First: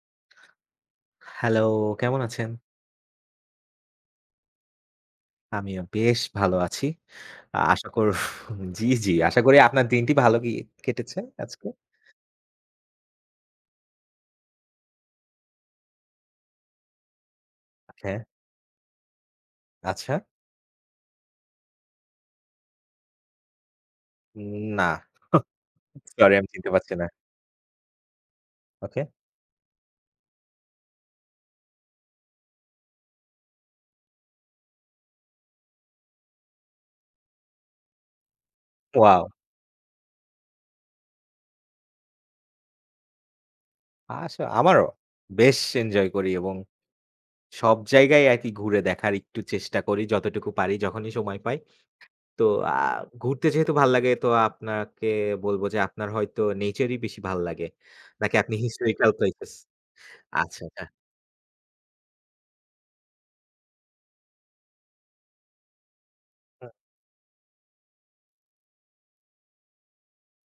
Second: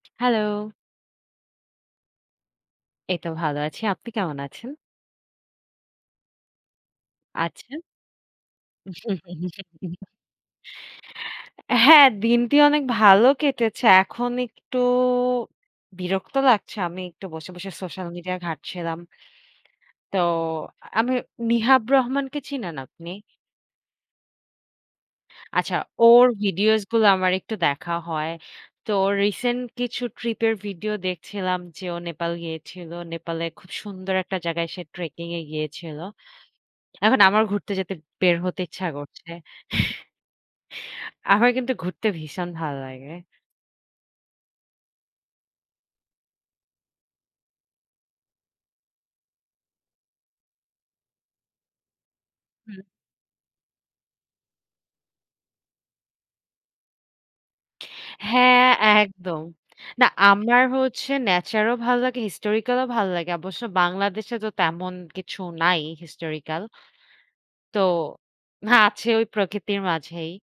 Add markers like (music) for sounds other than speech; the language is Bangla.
হ্যালো! হ্যালো, কেমন আছেন? এই তো ভালো আছি। আপনি কেমন আছেন? আমিও বেশ ভালো আছি আচ্ছা। আশা কর জি, জি, আশা করি আপনার (chuckles) দিনটি ভাল গি কেটেছে আজকে। (chuckles) হ্যাঁ, দিনটি অনেক ভালো কেটেছে, এখন একটু বিরক্ত লাগছে আমি একটু বসে, বসে সোশ্যাল হ্যাঁ। মিডিয়া ঘাটছিলাম তো আচ্ছা। আমি নিহাব রহমানকে চিনেন আপনি? হুম, না, আচ্ছা (scoffs) ওর সরি আমি চিনতে ভিডিওস পারছি না। গুলা আমার একটু দেখা হয়, তো ওকে। রিসেন্ট কিছু ট্রিপ এর ভিডিও দেখছিলাম যে, ও নেপাল গিয়েছিল। নেপালের খুব সুন্দর একটা জায়গায় সে ট্রেকিং এ গিয়েছিল। এখন আমার ঘুরতে যেতে বের হতে ইচ্ছা করছে, ওয়াও! (chuckles) আমার কিন্তু ঘুরতে ভীষণ ভাল লাগে। আসো আমারও বেশ এনজয় করি এবং সব জায়গায় আরকি ঘুরে দেখার একটু চেষ্টা করি যতটুকু পারি যখনই সময় পাই। তো আ হুম। ঘুরতে যেহেতু ভাল লাগে, তো আপনাকে বলব যে আপনার হয়তো নেচারই বেশি ভাল লাগে, নাকি আপনি হ্যাঁ, হিস্টোরিকাল একদম প্লেস না আচ্ছা, আমার আচ্ছা। হচ্ছে ন্যাচার ও ভালো লাগে হিস্টোরিক্যাল ও ভালো লাগে অবশ্য বাংলাদেশে তো তেমন কিছু নাই হিস্টোরিক্যাল হু। তো হ্যাঁ, আছে ওই প্রকৃতির মাঝেই।